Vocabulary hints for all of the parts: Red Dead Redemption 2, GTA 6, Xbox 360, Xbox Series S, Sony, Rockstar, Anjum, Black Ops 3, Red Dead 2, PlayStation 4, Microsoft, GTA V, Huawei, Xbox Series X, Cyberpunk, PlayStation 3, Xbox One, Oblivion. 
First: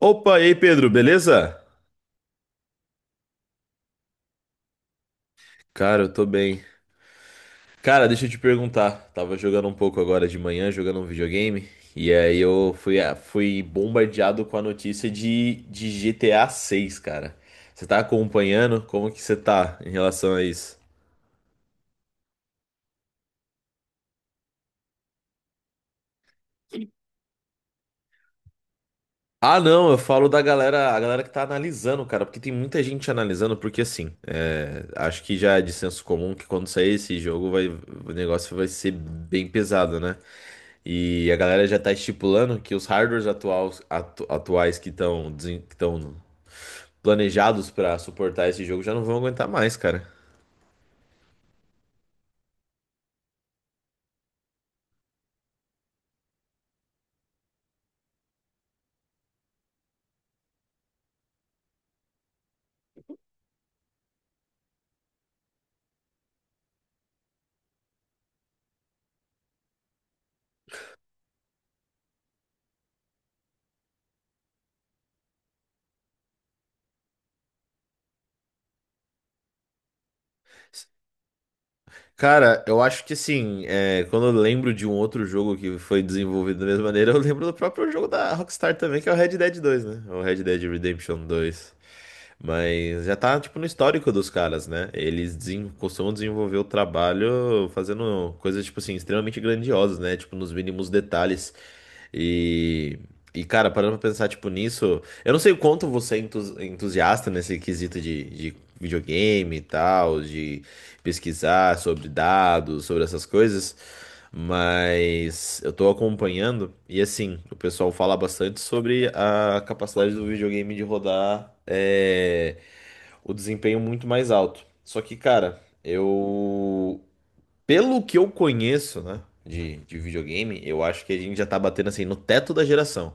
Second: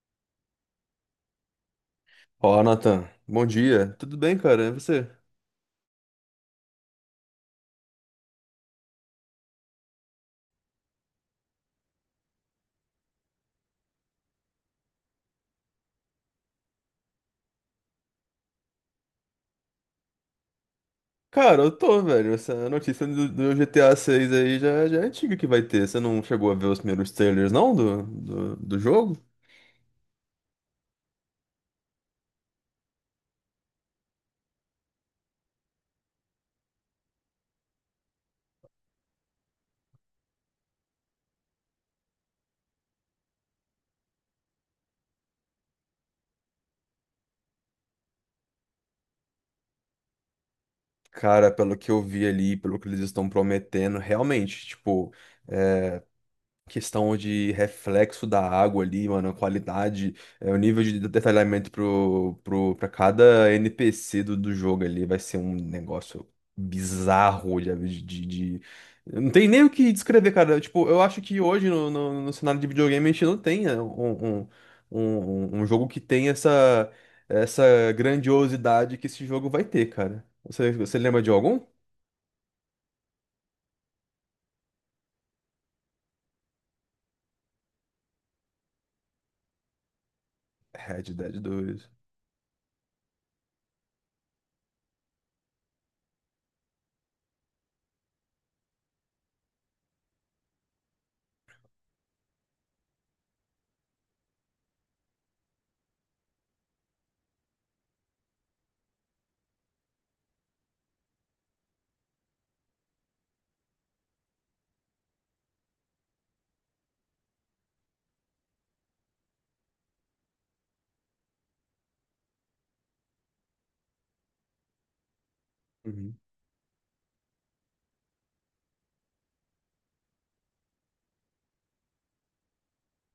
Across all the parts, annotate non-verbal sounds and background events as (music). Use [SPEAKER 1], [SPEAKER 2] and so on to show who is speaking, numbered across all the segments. [SPEAKER 1] Opa, e aí, Pedro, beleza?
[SPEAKER 2] Olá, Nathan, bom dia. Tudo bem, cara? E você?
[SPEAKER 1] Cara, eu tô bem. Cara, deixa eu te perguntar. Tava jogando um pouco agora de manhã, jogando um videogame, e aí eu fui bombardeado com a notícia de GTA 6, cara. Você tá acompanhando? Como que você tá em relação a isso?
[SPEAKER 2] Cara, eu tô, velho. Essa notícia do GTA 6 aí já é antiga que vai ter. Você não chegou a ver os primeiros trailers, não, do jogo?
[SPEAKER 1] Ah, não, eu falo da galera, a galera que tá analisando, cara, porque tem muita gente analisando, porque assim, é, acho que já é de senso comum que quando sair esse jogo vai, o negócio vai ser bem pesado, né? E a galera já tá estipulando que os hardwares atuais que estão planejados pra suportar esse jogo já não vão aguentar mais, cara.
[SPEAKER 2] Cara, pelo que eu vi ali, pelo que eles estão prometendo, realmente, tipo. Questão de reflexo da água ali, mano, a qualidade, o nível de detalhamento pra cada NPC do jogo ali vai ser um negócio bizarro de- não tem nem o que descrever, cara. Tipo, eu acho que hoje no cenário de videogame a gente não tem um jogo que tem essa grandiosidade que esse jogo vai ter, cara. Você lembra de algum?
[SPEAKER 1] Cara, eu acho que assim, é, quando eu lembro de um outro jogo que foi desenvolvido da mesma maneira, eu lembro do próprio jogo da Rockstar também, que é o Red Dead 2, né? O Red Dead
[SPEAKER 2] Red
[SPEAKER 1] Redemption
[SPEAKER 2] Dead
[SPEAKER 1] dois
[SPEAKER 2] 2.
[SPEAKER 1] Mas já tá, tipo, no histórico dos caras, né? Eles costumam desenvolver o trabalho fazendo coisas, tipo assim, extremamente grandiosas, né? Tipo, nos mínimos detalhes. E, e cara, parando pra pensar, tipo, nisso, eu não sei o quanto você é entusiasta nesse quesito de videogame e tal, de pesquisar sobre dados, sobre essas coisas, mas eu tô acompanhando e assim, o pessoal fala bastante sobre a capacidade do videogame de rodar o desempenho muito mais alto. Só que, cara, pelo que eu conheço, né, de videogame, eu acho que a gente já tá batendo assim no teto da geração.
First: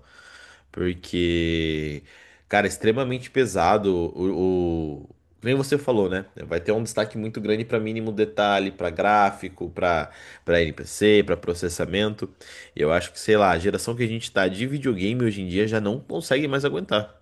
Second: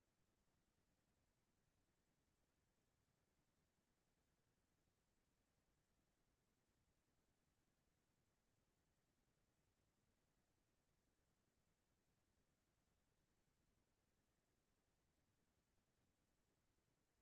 [SPEAKER 1] Porque, cara, é extremamente pesado Nem você falou, né? Vai ter um destaque muito grande para mínimo detalhe, para gráfico, para NPC, para processamento. Eu acho que, sei lá, a geração que a gente tá de videogame hoje em dia já não consegue mais aguentar.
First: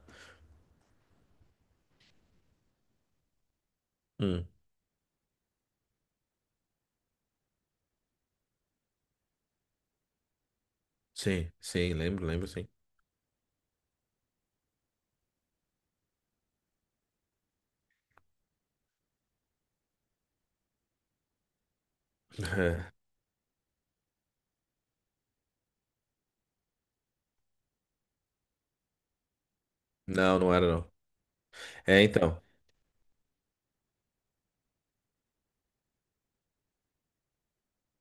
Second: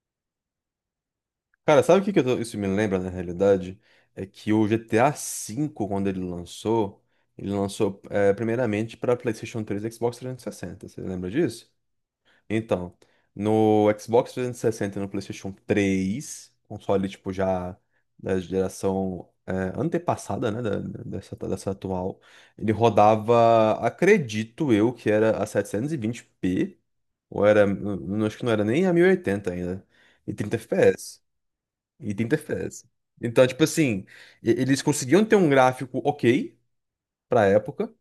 [SPEAKER 2] Cara, sabe o que que isso me lembra na realidade? É
[SPEAKER 1] Hum,
[SPEAKER 2] que o GTA V, quando ele lançou, primeiramente para PlayStation 3 e Xbox 360. Você lembra
[SPEAKER 1] sim,
[SPEAKER 2] disso?
[SPEAKER 1] sim, lembro, lembro, sim.
[SPEAKER 2] Então, no Xbox 360 e no PlayStation 3 console tipo já da geração antepassada, né, dessa atual, ele
[SPEAKER 1] (laughs)
[SPEAKER 2] rodava, acredito eu, que era a 720p ou era, não, acho que não era nem a 1080 ainda, e
[SPEAKER 1] Não, não
[SPEAKER 2] 30
[SPEAKER 1] era não.
[SPEAKER 2] FPS.
[SPEAKER 1] É,
[SPEAKER 2] E 30
[SPEAKER 1] então,
[SPEAKER 2] FPS. Então, tipo assim, eles conseguiam ter um gráfico ok pra época,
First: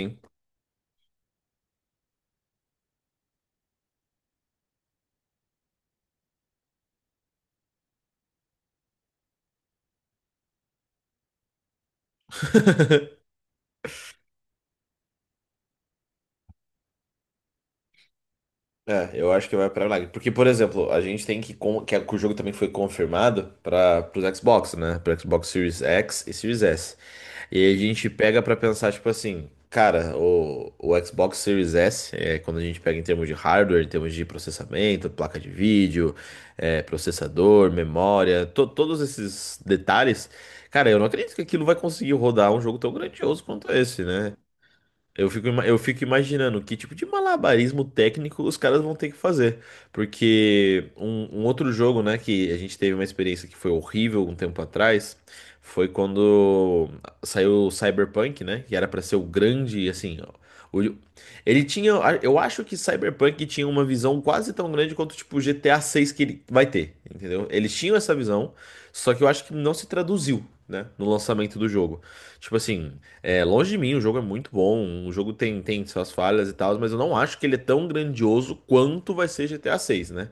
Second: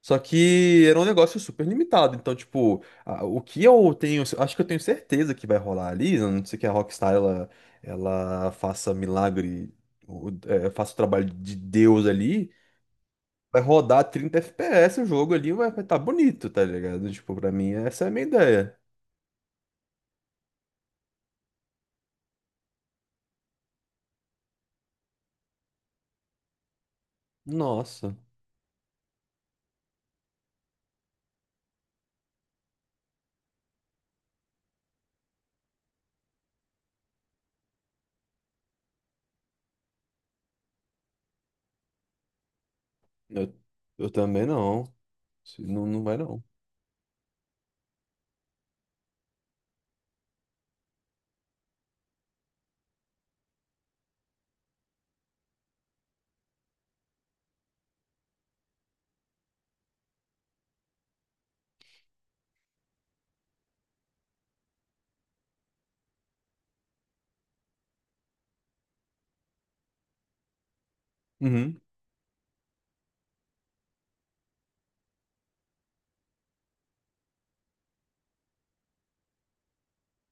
[SPEAKER 2] só que era um negócio super limitado. Então, tipo, o que eu tenho, acho que eu tenho certeza que vai rolar ali, a não ser que a Rockstar ela faça milagre, faça o trabalho de Deus ali,
[SPEAKER 1] (laughs)
[SPEAKER 2] vai rodar 30 FPS o jogo ali, vai estar bonito, tá ligado? Tipo, pra mim, essa é a minha ideia.
[SPEAKER 1] É, eu acho que vai pra milagre. Porque, por exemplo, a gente tem que o jogo também foi confirmado para os Xbox, né? Para Xbox Series X e Series S. E aí a gente
[SPEAKER 2] Nossa,
[SPEAKER 1] pega pra pensar, tipo assim, cara, o Xbox Series S, quando a gente pega em termos de hardware, em termos de processamento, placa de vídeo, processador, memória, todos esses detalhes, cara, eu não acredito que aquilo vai conseguir rodar um jogo tão grandioso
[SPEAKER 2] eu,
[SPEAKER 1] quanto esse,
[SPEAKER 2] eu
[SPEAKER 1] né?
[SPEAKER 2] também não.
[SPEAKER 1] Eu fico, ima- eu
[SPEAKER 2] Não, não
[SPEAKER 1] fico
[SPEAKER 2] vai não.
[SPEAKER 1] imaginando que tipo de malabarismo técnico os caras vão ter que fazer. Porque um outro jogo, né, que a gente teve uma experiência que foi horrível um tempo atrás, foi quando saiu o Cyberpunk, né, que era pra ser o grande, assim, ó, o- ele tinha, eu acho que Cyberpunk tinha uma visão quase tão grande quanto tipo GTA 6 que ele vai ter, entendeu? Eles tinham essa visão, só que eu acho que não se traduziu, né, no lançamento do
[SPEAKER 2] Uhum,
[SPEAKER 1] jogo. Tipo assim, longe de mim, o jogo é muito bom, o jogo tem suas falhas e tal, mas eu não acho que ele é tão grandioso quanto vai ser GTA 6, né?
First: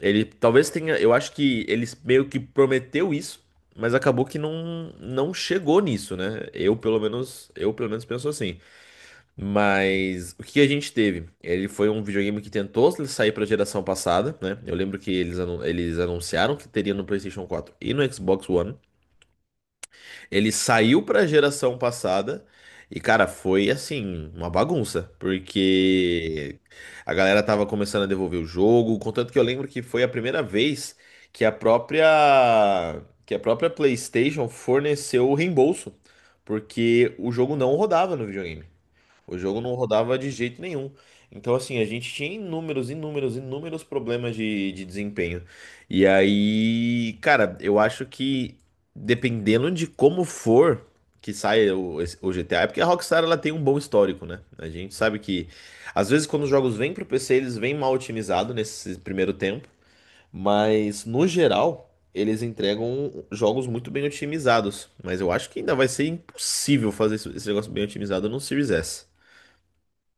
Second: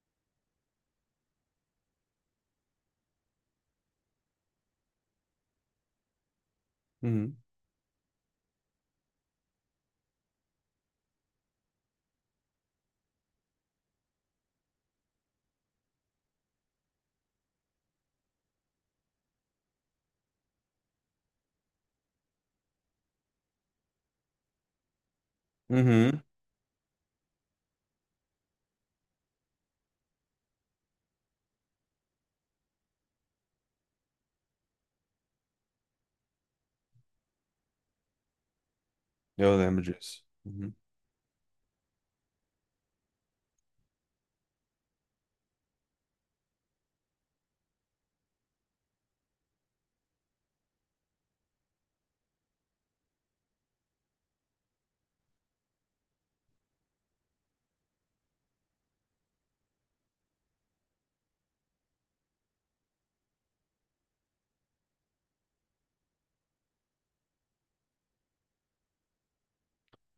[SPEAKER 1] Ele talvez tenha, eu acho que ele meio que prometeu isso, mas acabou que não, não chegou nisso, né? Eu pelo
[SPEAKER 2] uhum,
[SPEAKER 1] menos, eu pelo menos penso assim. Mas o que a gente teve? Ele foi um videogame que tentou sair para a geração passada, né? Eu lembro que eles anunciaram que teria no PlayStation 4 e no Xbox One. Ele saiu pra geração passada e, cara, foi assim, uma bagunça,
[SPEAKER 2] uhum.
[SPEAKER 1] porque a galera tava começando a devolver o jogo, contanto que eu lembro que foi a primeira vez que a própria PlayStation forneceu o reembolso, porque o jogo não rodava no videogame. O
[SPEAKER 2] Eu
[SPEAKER 1] jogo não
[SPEAKER 2] lembro
[SPEAKER 1] rodava
[SPEAKER 2] disso.
[SPEAKER 1] de jeito
[SPEAKER 2] Uhum.
[SPEAKER 1] nenhum. Então, assim, a gente tinha inúmeros, inúmeros, inúmeros problemas de desempenho. E aí, cara, eu acho que dependendo de como for que saia o GTA, é porque a Rockstar ela tem um bom histórico, né? A gente sabe que, às vezes, quando os jogos vêm pro PC, eles vêm mal otimizados nesse primeiro tempo. Mas, no geral, eles entregam jogos muito bem otimizados. Mas eu acho que ainda vai ser impossível fazer esse negócio bem otimizado no Series S.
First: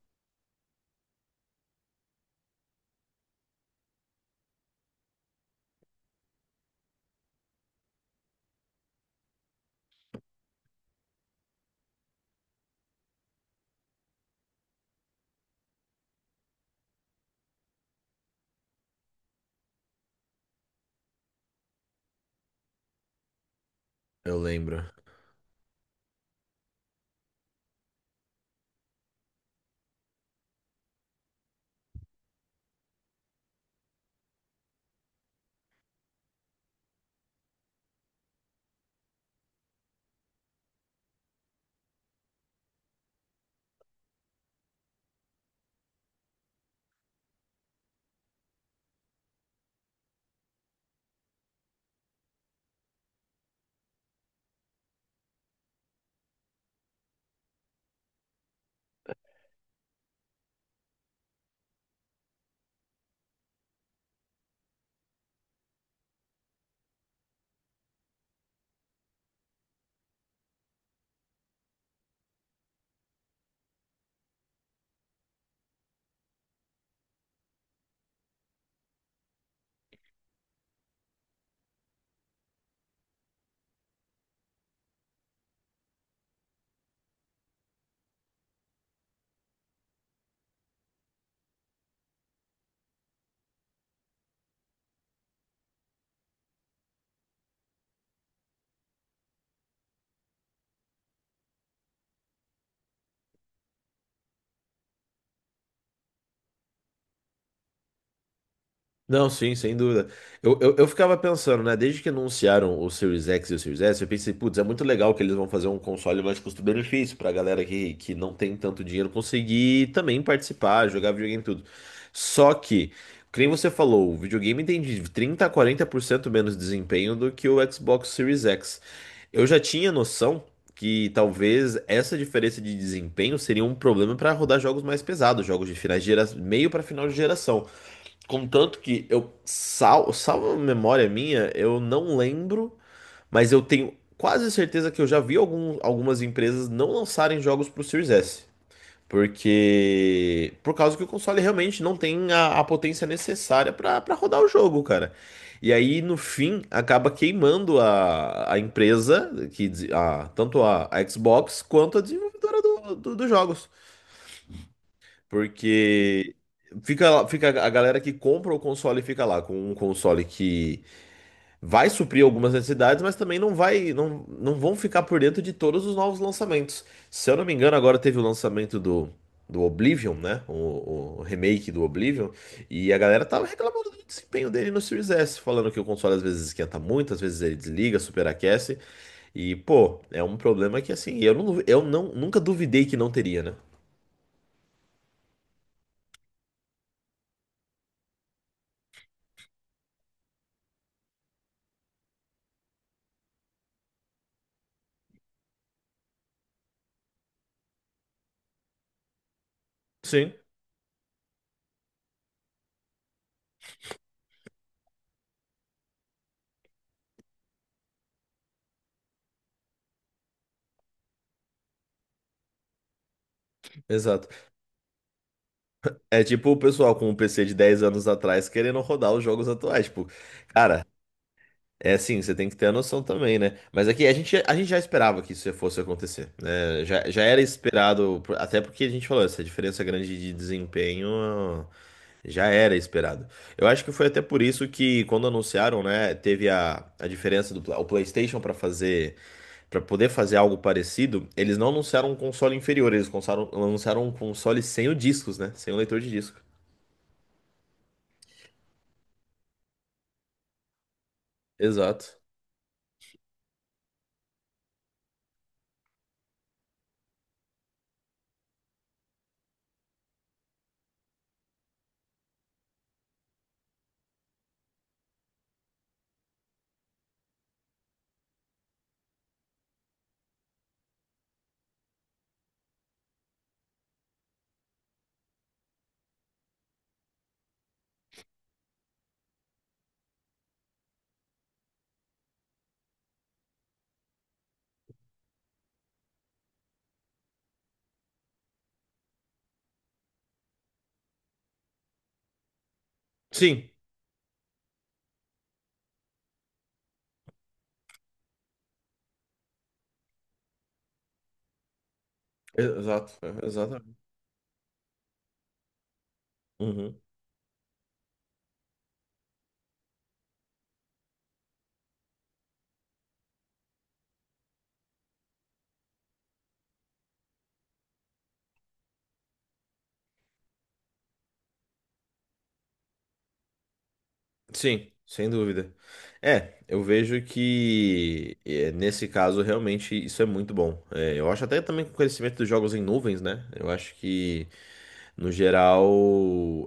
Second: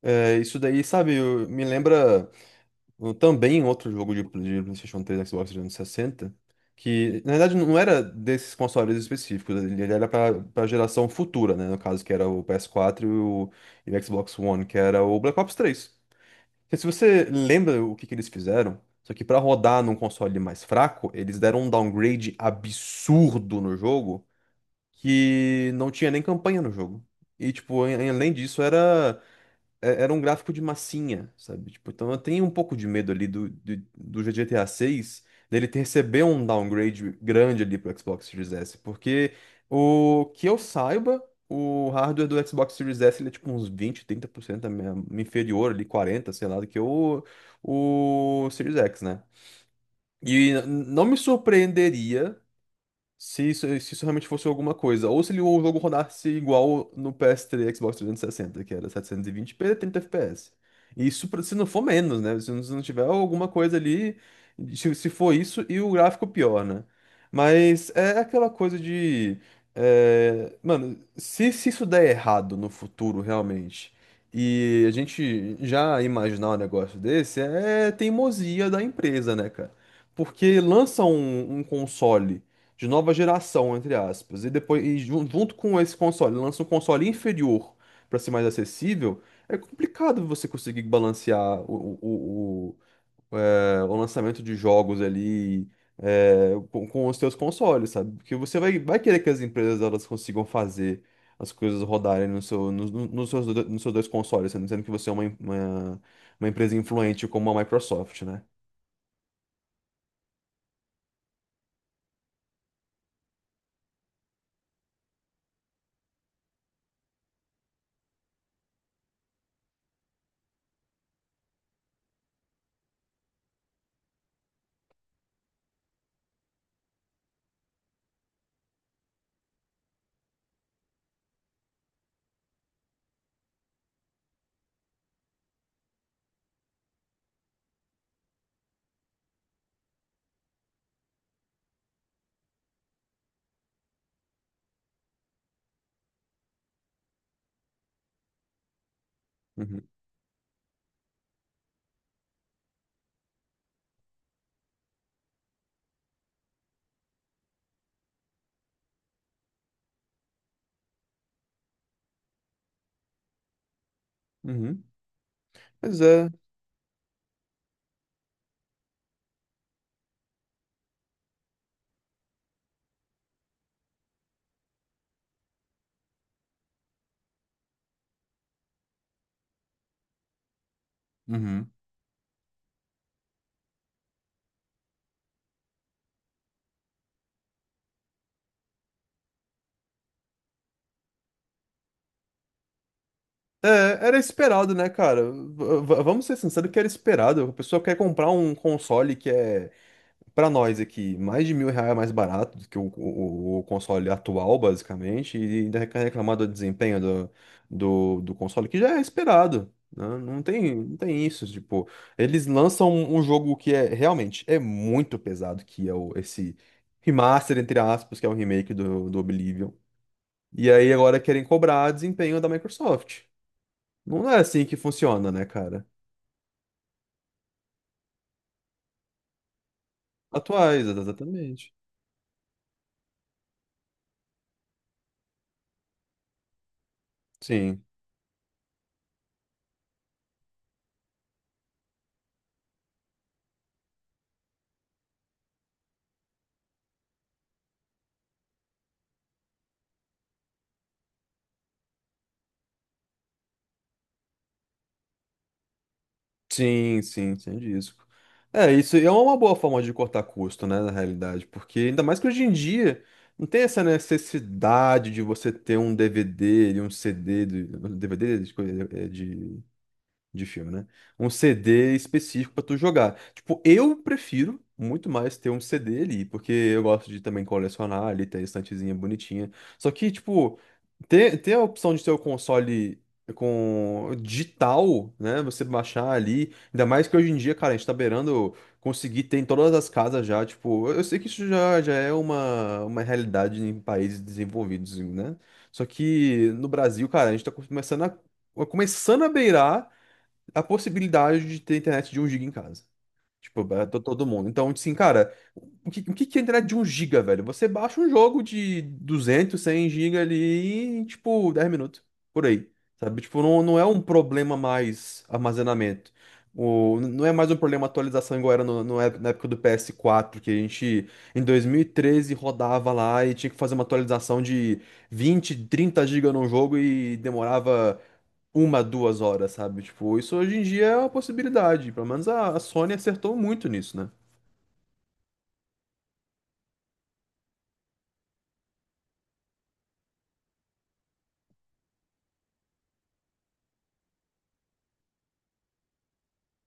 [SPEAKER 2] É, isso daí, sabe, me lembra também outro jogo de PlayStation 3 e Xbox 360 que na verdade não era desses consoles específicos, ele era para a geração futura, né? No caso, que era o PS4 e o Xbox One, que era o Black Ops 3. Porque se você lembra o que, que eles fizeram, só que para rodar num console mais fraco, eles deram um downgrade absurdo no jogo
[SPEAKER 1] Eu lembro.
[SPEAKER 2] que não tinha nem campanha no jogo. E, tipo, além disso, era um gráfico de massinha, sabe? Tipo, então eu tenho um pouco de medo ali do GTA 6 dele ter receber um downgrade grande ali pro Xbox Series S, porque o que eu saiba, o hardware do Xbox Series S ele é tipo uns 20, 30% inferior ali, 40, sei lá, do que o Series X, né? E não me surpreenderia se isso realmente fosse alguma coisa. Ou se ele- o jogo rodasse igual no PS3 e Xbox 360, que era 720p, 30 FPS. Isso se não for menos, né? Se não tiver alguma coisa ali. Se for isso e o gráfico pior, né? Mas é aquela coisa de. Mano, se isso der errado no futuro, realmente, e a gente já imaginar um negócio desse, é teimosia da empresa, né, cara? Porque lança um console de nova geração, entre aspas. E depois, junto com esse console, lança um console inferior para ser mais acessível. É complicado você conseguir balancear o lançamento de jogos ali com os seus consoles, sabe? Porque você vai querer que as empresas elas consigam fazer as coisas rodarem no seu, nos no, nos seus, do- nos seus dois consoles, sendo que você é uma empresa influente como a Microsoft, né?
[SPEAKER 1] Não, sim, sem dúvida. Eu ficava pensando, né? Desde que anunciaram o Series X e o Series S, eu pensei, putz, é muito legal que eles vão fazer um console mais custo-benefício pra galera que não tem tanto dinheiro conseguir também participar, jogar videogame e tudo. Só que, como você falou, o videogame tem de 30 a 40% menos desempenho do que o Xbox Series X. Eu já tinha noção que talvez essa diferença de desempenho seria um problema para rodar jogos mais pesados, jogos de finais de geração, meio para final de geração. Contanto que eu salvo a memória minha, eu não lembro, mas eu tenho quase certeza que eu já vi algumas empresas não lançarem jogos pro Series S.
[SPEAKER 2] Uhum.
[SPEAKER 1] Porque. Por causa que o console realmente não tem a potência necessária pra rodar o jogo, cara. E aí, no fim, acaba queimando a empresa, tanto a Xbox quanto a desenvolvedora dos jogos.
[SPEAKER 2] Uhum. Mas é.
[SPEAKER 1] Porque fica a galera que compra o console e fica lá com um console que vai suprir algumas necessidades, mas também não vai, não, não vão ficar por dentro de todos os novos lançamentos. Se eu não me engano, agora teve o lançamento do Oblivion, né? O
[SPEAKER 2] Uhum.
[SPEAKER 1] remake do Oblivion, e a galera tava reclamando do desempenho dele no Series S, falando que o console às vezes esquenta muito, às vezes ele desliga, superaquece. E, pô, é um problema que assim, eu não, nunca duvidei que não teria, né?
[SPEAKER 2] É, era esperado, né, cara? Vamos ser sinceros que era esperado. A pessoa quer comprar um console que é, pra nós aqui, mais de 1.000 reais mais barato do que o console atual, basicamente, e ainda quer reclamar do desempenho do console, que já é esperado, né?
[SPEAKER 1] Sim,
[SPEAKER 2] Não tem isso, tipo, eles lançam um jogo que é realmente é muito pesado, que é o, esse remaster, entre aspas, que é o remake do Oblivion. E aí agora querem cobrar desempenho da Microsoft.
[SPEAKER 1] exato.
[SPEAKER 2] Não é assim que funciona, né, cara?
[SPEAKER 1] É tipo o pessoal com um PC de 10 anos atrás querendo rodar os jogos atuais. Tipo, cara,
[SPEAKER 2] Atuais, exatamente.
[SPEAKER 1] é assim, você tem que ter a noção também, né? Mas aqui a gente já esperava que isso fosse acontecer, né? Já era
[SPEAKER 2] Sim,
[SPEAKER 1] esperado, até porque a gente falou, essa diferença grande de desempenho já era esperado. Eu acho que foi até por isso que, quando anunciaram, né, teve a diferença do o PlayStation para fazer, para poder fazer algo parecido, eles não anunciaram um console inferior, eles anunciaram um console sem o discos, né? Sem o leitor de disco.
[SPEAKER 2] sim, sim, sem disco. É, isso é uma boa forma de cortar custo, né, na realidade, porque ainda
[SPEAKER 1] Exato.
[SPEAKER 2] mais que hoje em dia não tem essa necessidade de você ter um DVD e um CD, de, DVD de, coisa- é, de filme, né? Um CD específico pra tu jogar. Tipo, eu prefiro muito mais ter um CD ali, porque eu gosto de também colecionar ali, ter a estantezinha bonitinha. Só que, tipo. Ter a opção de ter o console com digital, né? Você baixar ali. Ainda mais que hoje em dia, cara, a gente tá beirando conseguir ter em todas as casas já. Tipo, eu sei que isso já é uma realidade em países desenvolvidos, né? Só que no Brasil, cara, a gente tá começando a beirar a possibilidade de ter internet de um giga em casa. Tipo,
[SPEAKER 1] Sim,
[SPEAKER 2] todo mundo. Então, tipo assim, cara, o que que é a internet de um giga, velho? Você baixa um jogo de 200 100 giga ali em, tipo, 10 minutos, por aí.
[SPEAKER 1] exato,
[SPEAKER 2] Sabe? Tipo,
[SPEAKER 1] é,
[SPEAKER 2] não, não é
[SPEAKER 1] exatamente.
[SPEAKER 2] um problema mais armazenamento. O,
[SPEAKER 1] Uhum.
[SPEAKER 2] não é mais um problema atualização igual era no, no ép- na época do PS4 que a gente, em 2013 rodava lá e tinha que fazer uma atualização de 20 30 giga num jogo e demorava uma, duas horas, sabe? Tipo, isso hoje em dia é uma possibilidade. Pelo menos a Sony acertou muito nisso, né?
[SPEAKER 1] Sim, sem dúvida. É, eu vejo que é, nesse caso realmente isso é muito bom. É, eu acho até também que o conhecimento dos jogos em nuvens, né? Eu acho que No geral,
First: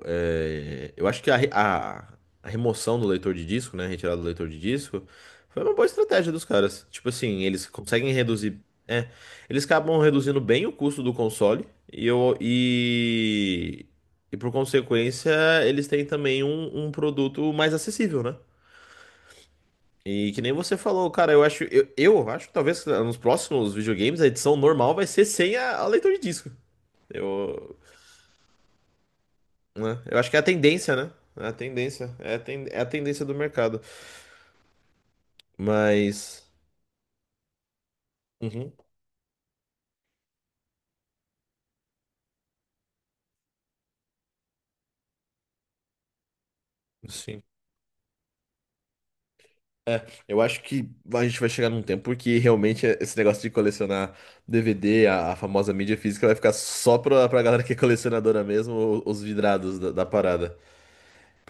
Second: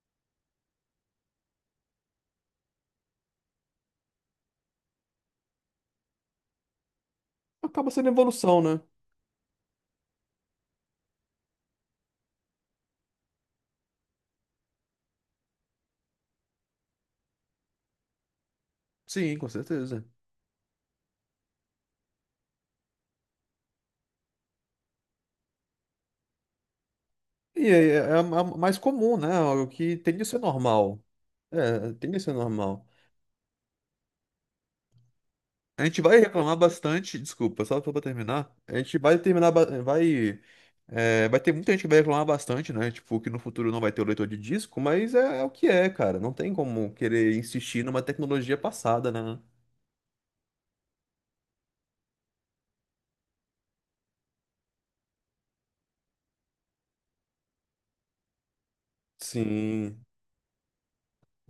[SPEAKER 1] eu acho que a remoção do leitor de disco, né? A retirada do leitor de disco foi uma boa estratégia dos caras. Tipo assim, eles
[SPEAKER 2] Acaba sendo
[SPEAKER 1] conseguem reduzir.
[SPEAKER 2] evolução, né?
[SPEAKER 1] É, eles acabam reduzindo bem o custo do console e, eu, e, e por consequência, eles têm também um produto mais acessível, né?
[SPEAKER 2] Sim, com certeza.
[SPEAKER 1] E que nem você falou, cara, eu acho que talvez nos próximos videogames a edição normal vai ser sem a leitor de disco.
[SPEAKER 2] E
[SPEAKER 1] Eu,
[SPEAKER 2] a mais comum, né? O que
[SPEAKER 1] né?
[SPEAKER 2] tem
[SPEAKER 1] Eu
[SPEAKER 2] de
[SPEAKER 1] acho que é
[SPEAKER 2] ser
[SPEAKER 1] a tendência,
[SPEAKER 2] normal.
[SPEAKER 1] né? É a
[SPEAKER 2] É,
[SPEAKER 1] tendência.
[SPEAKER 2] tende a ser
[SPEAKER 1] É a
[SPEAKER 2] normal.
[SPEAKER 1] tendência do mercado.
[SPEAKER 2] A gente vai
[SPEAKER 1] Mas.
[SPEAKER 2] reclamar bastante, desculpa, só pra terminar.
[SPEAKER 1] Uhum,
[SPEAKER 2] A gente vai terminar. Vai ter muita gente que vai reclamar bastante, né? Tipo, que no futuro não vai ter o leitor de disco, mas é o que é, cara. Não tem como querer
[SPEAKER 1] sim.
[SPEAKER 2] insistir numa tecnologia passada, né?
[SPEAKER 1] Eu acho que a gente vai chegar num tempo porque realmente esse negócio de colecionar DVD, a famosa mídia física, vai ficar só pra galera que é colecionadora mesmo, os vidrados da
[SPEAKER 2] Sim,
[SPEAKER 1] parada.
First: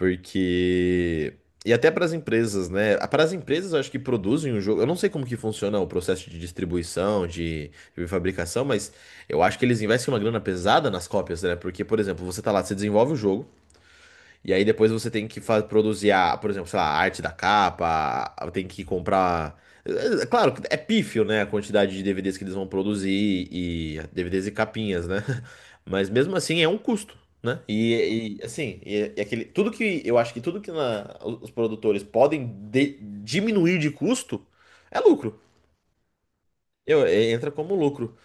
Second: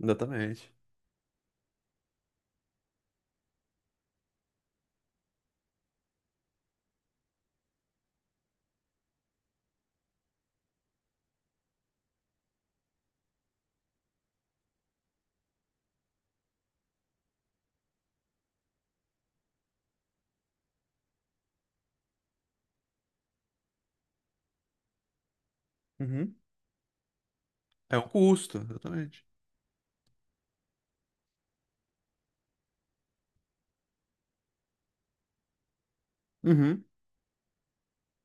[SPEAKER 2] exatamente.
[SPEAKER 1] E até para as empresas, né? Para as empresas, eu acho que produzem o jogo. Eu não sei como que funciona o processo de distribuição, de fabricação, mas eu acho que eles investem uma grana pesada nas cópias, né? Porque, por exemplo, você tá lá, você desenvolve o jogo. E aí depois você tem que produzir a, por exemplo, sei lá, a arte da capa, tem que comprar. É, claro, que é pífio, né? A quantidade de DVDs que eles vão produzir e DVDs e capinhas, né? (laughs) Mas mesmo
[SPEAKER 2] Uhum.
[SPEAKER 1] assim é um custo, né?
[SPEAKER 2] É um
[SPEAKER 1] E,
[SPEAKER 2] custo,
[SPEAKER 1] assim, e
[SPEAKER 2] exatamente.
[SPEAKER 1] aquele, tudo que eu acho que tudo que os produtores podem diminuir de custo é lucro.
[SPEAKER 2] Uhum.
[SPEAKER 1] Entra como lucro.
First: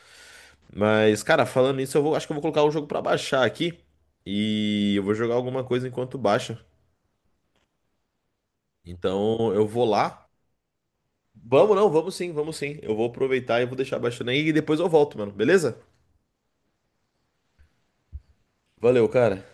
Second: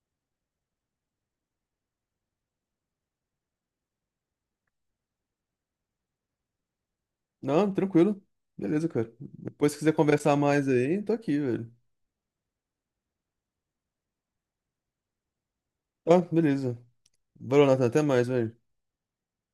[SPEAKER 1] Mas, cara, falando nisso, acho que eu vou colocar o jogo pra baixar aqui e eu vou jogar alguma coisa enquanto baixa.
[SPEAKER 2] Não, tranquilo. Beleza, cara.
[SPEAKER 1] Então eu
[SPEAKER 2] Depois se
[SPEAKER 1] vou
[SPEAKER 2] quiser
[SPEAKER 1] lá.
[SPEAKER 2] conversar mais aí, tô aqui, velho.
[SPEAKER 1] Vamos não, vamos sim, vamos sim. Eu vou aproveitar e vou deixar baixando aí e depois eu volto, mano. Beleza?
[SPEAKER 2] Tá, beleza. Valeu, Nathan. Até mais, velho.
[SPEAKER 1] Valeu, cara.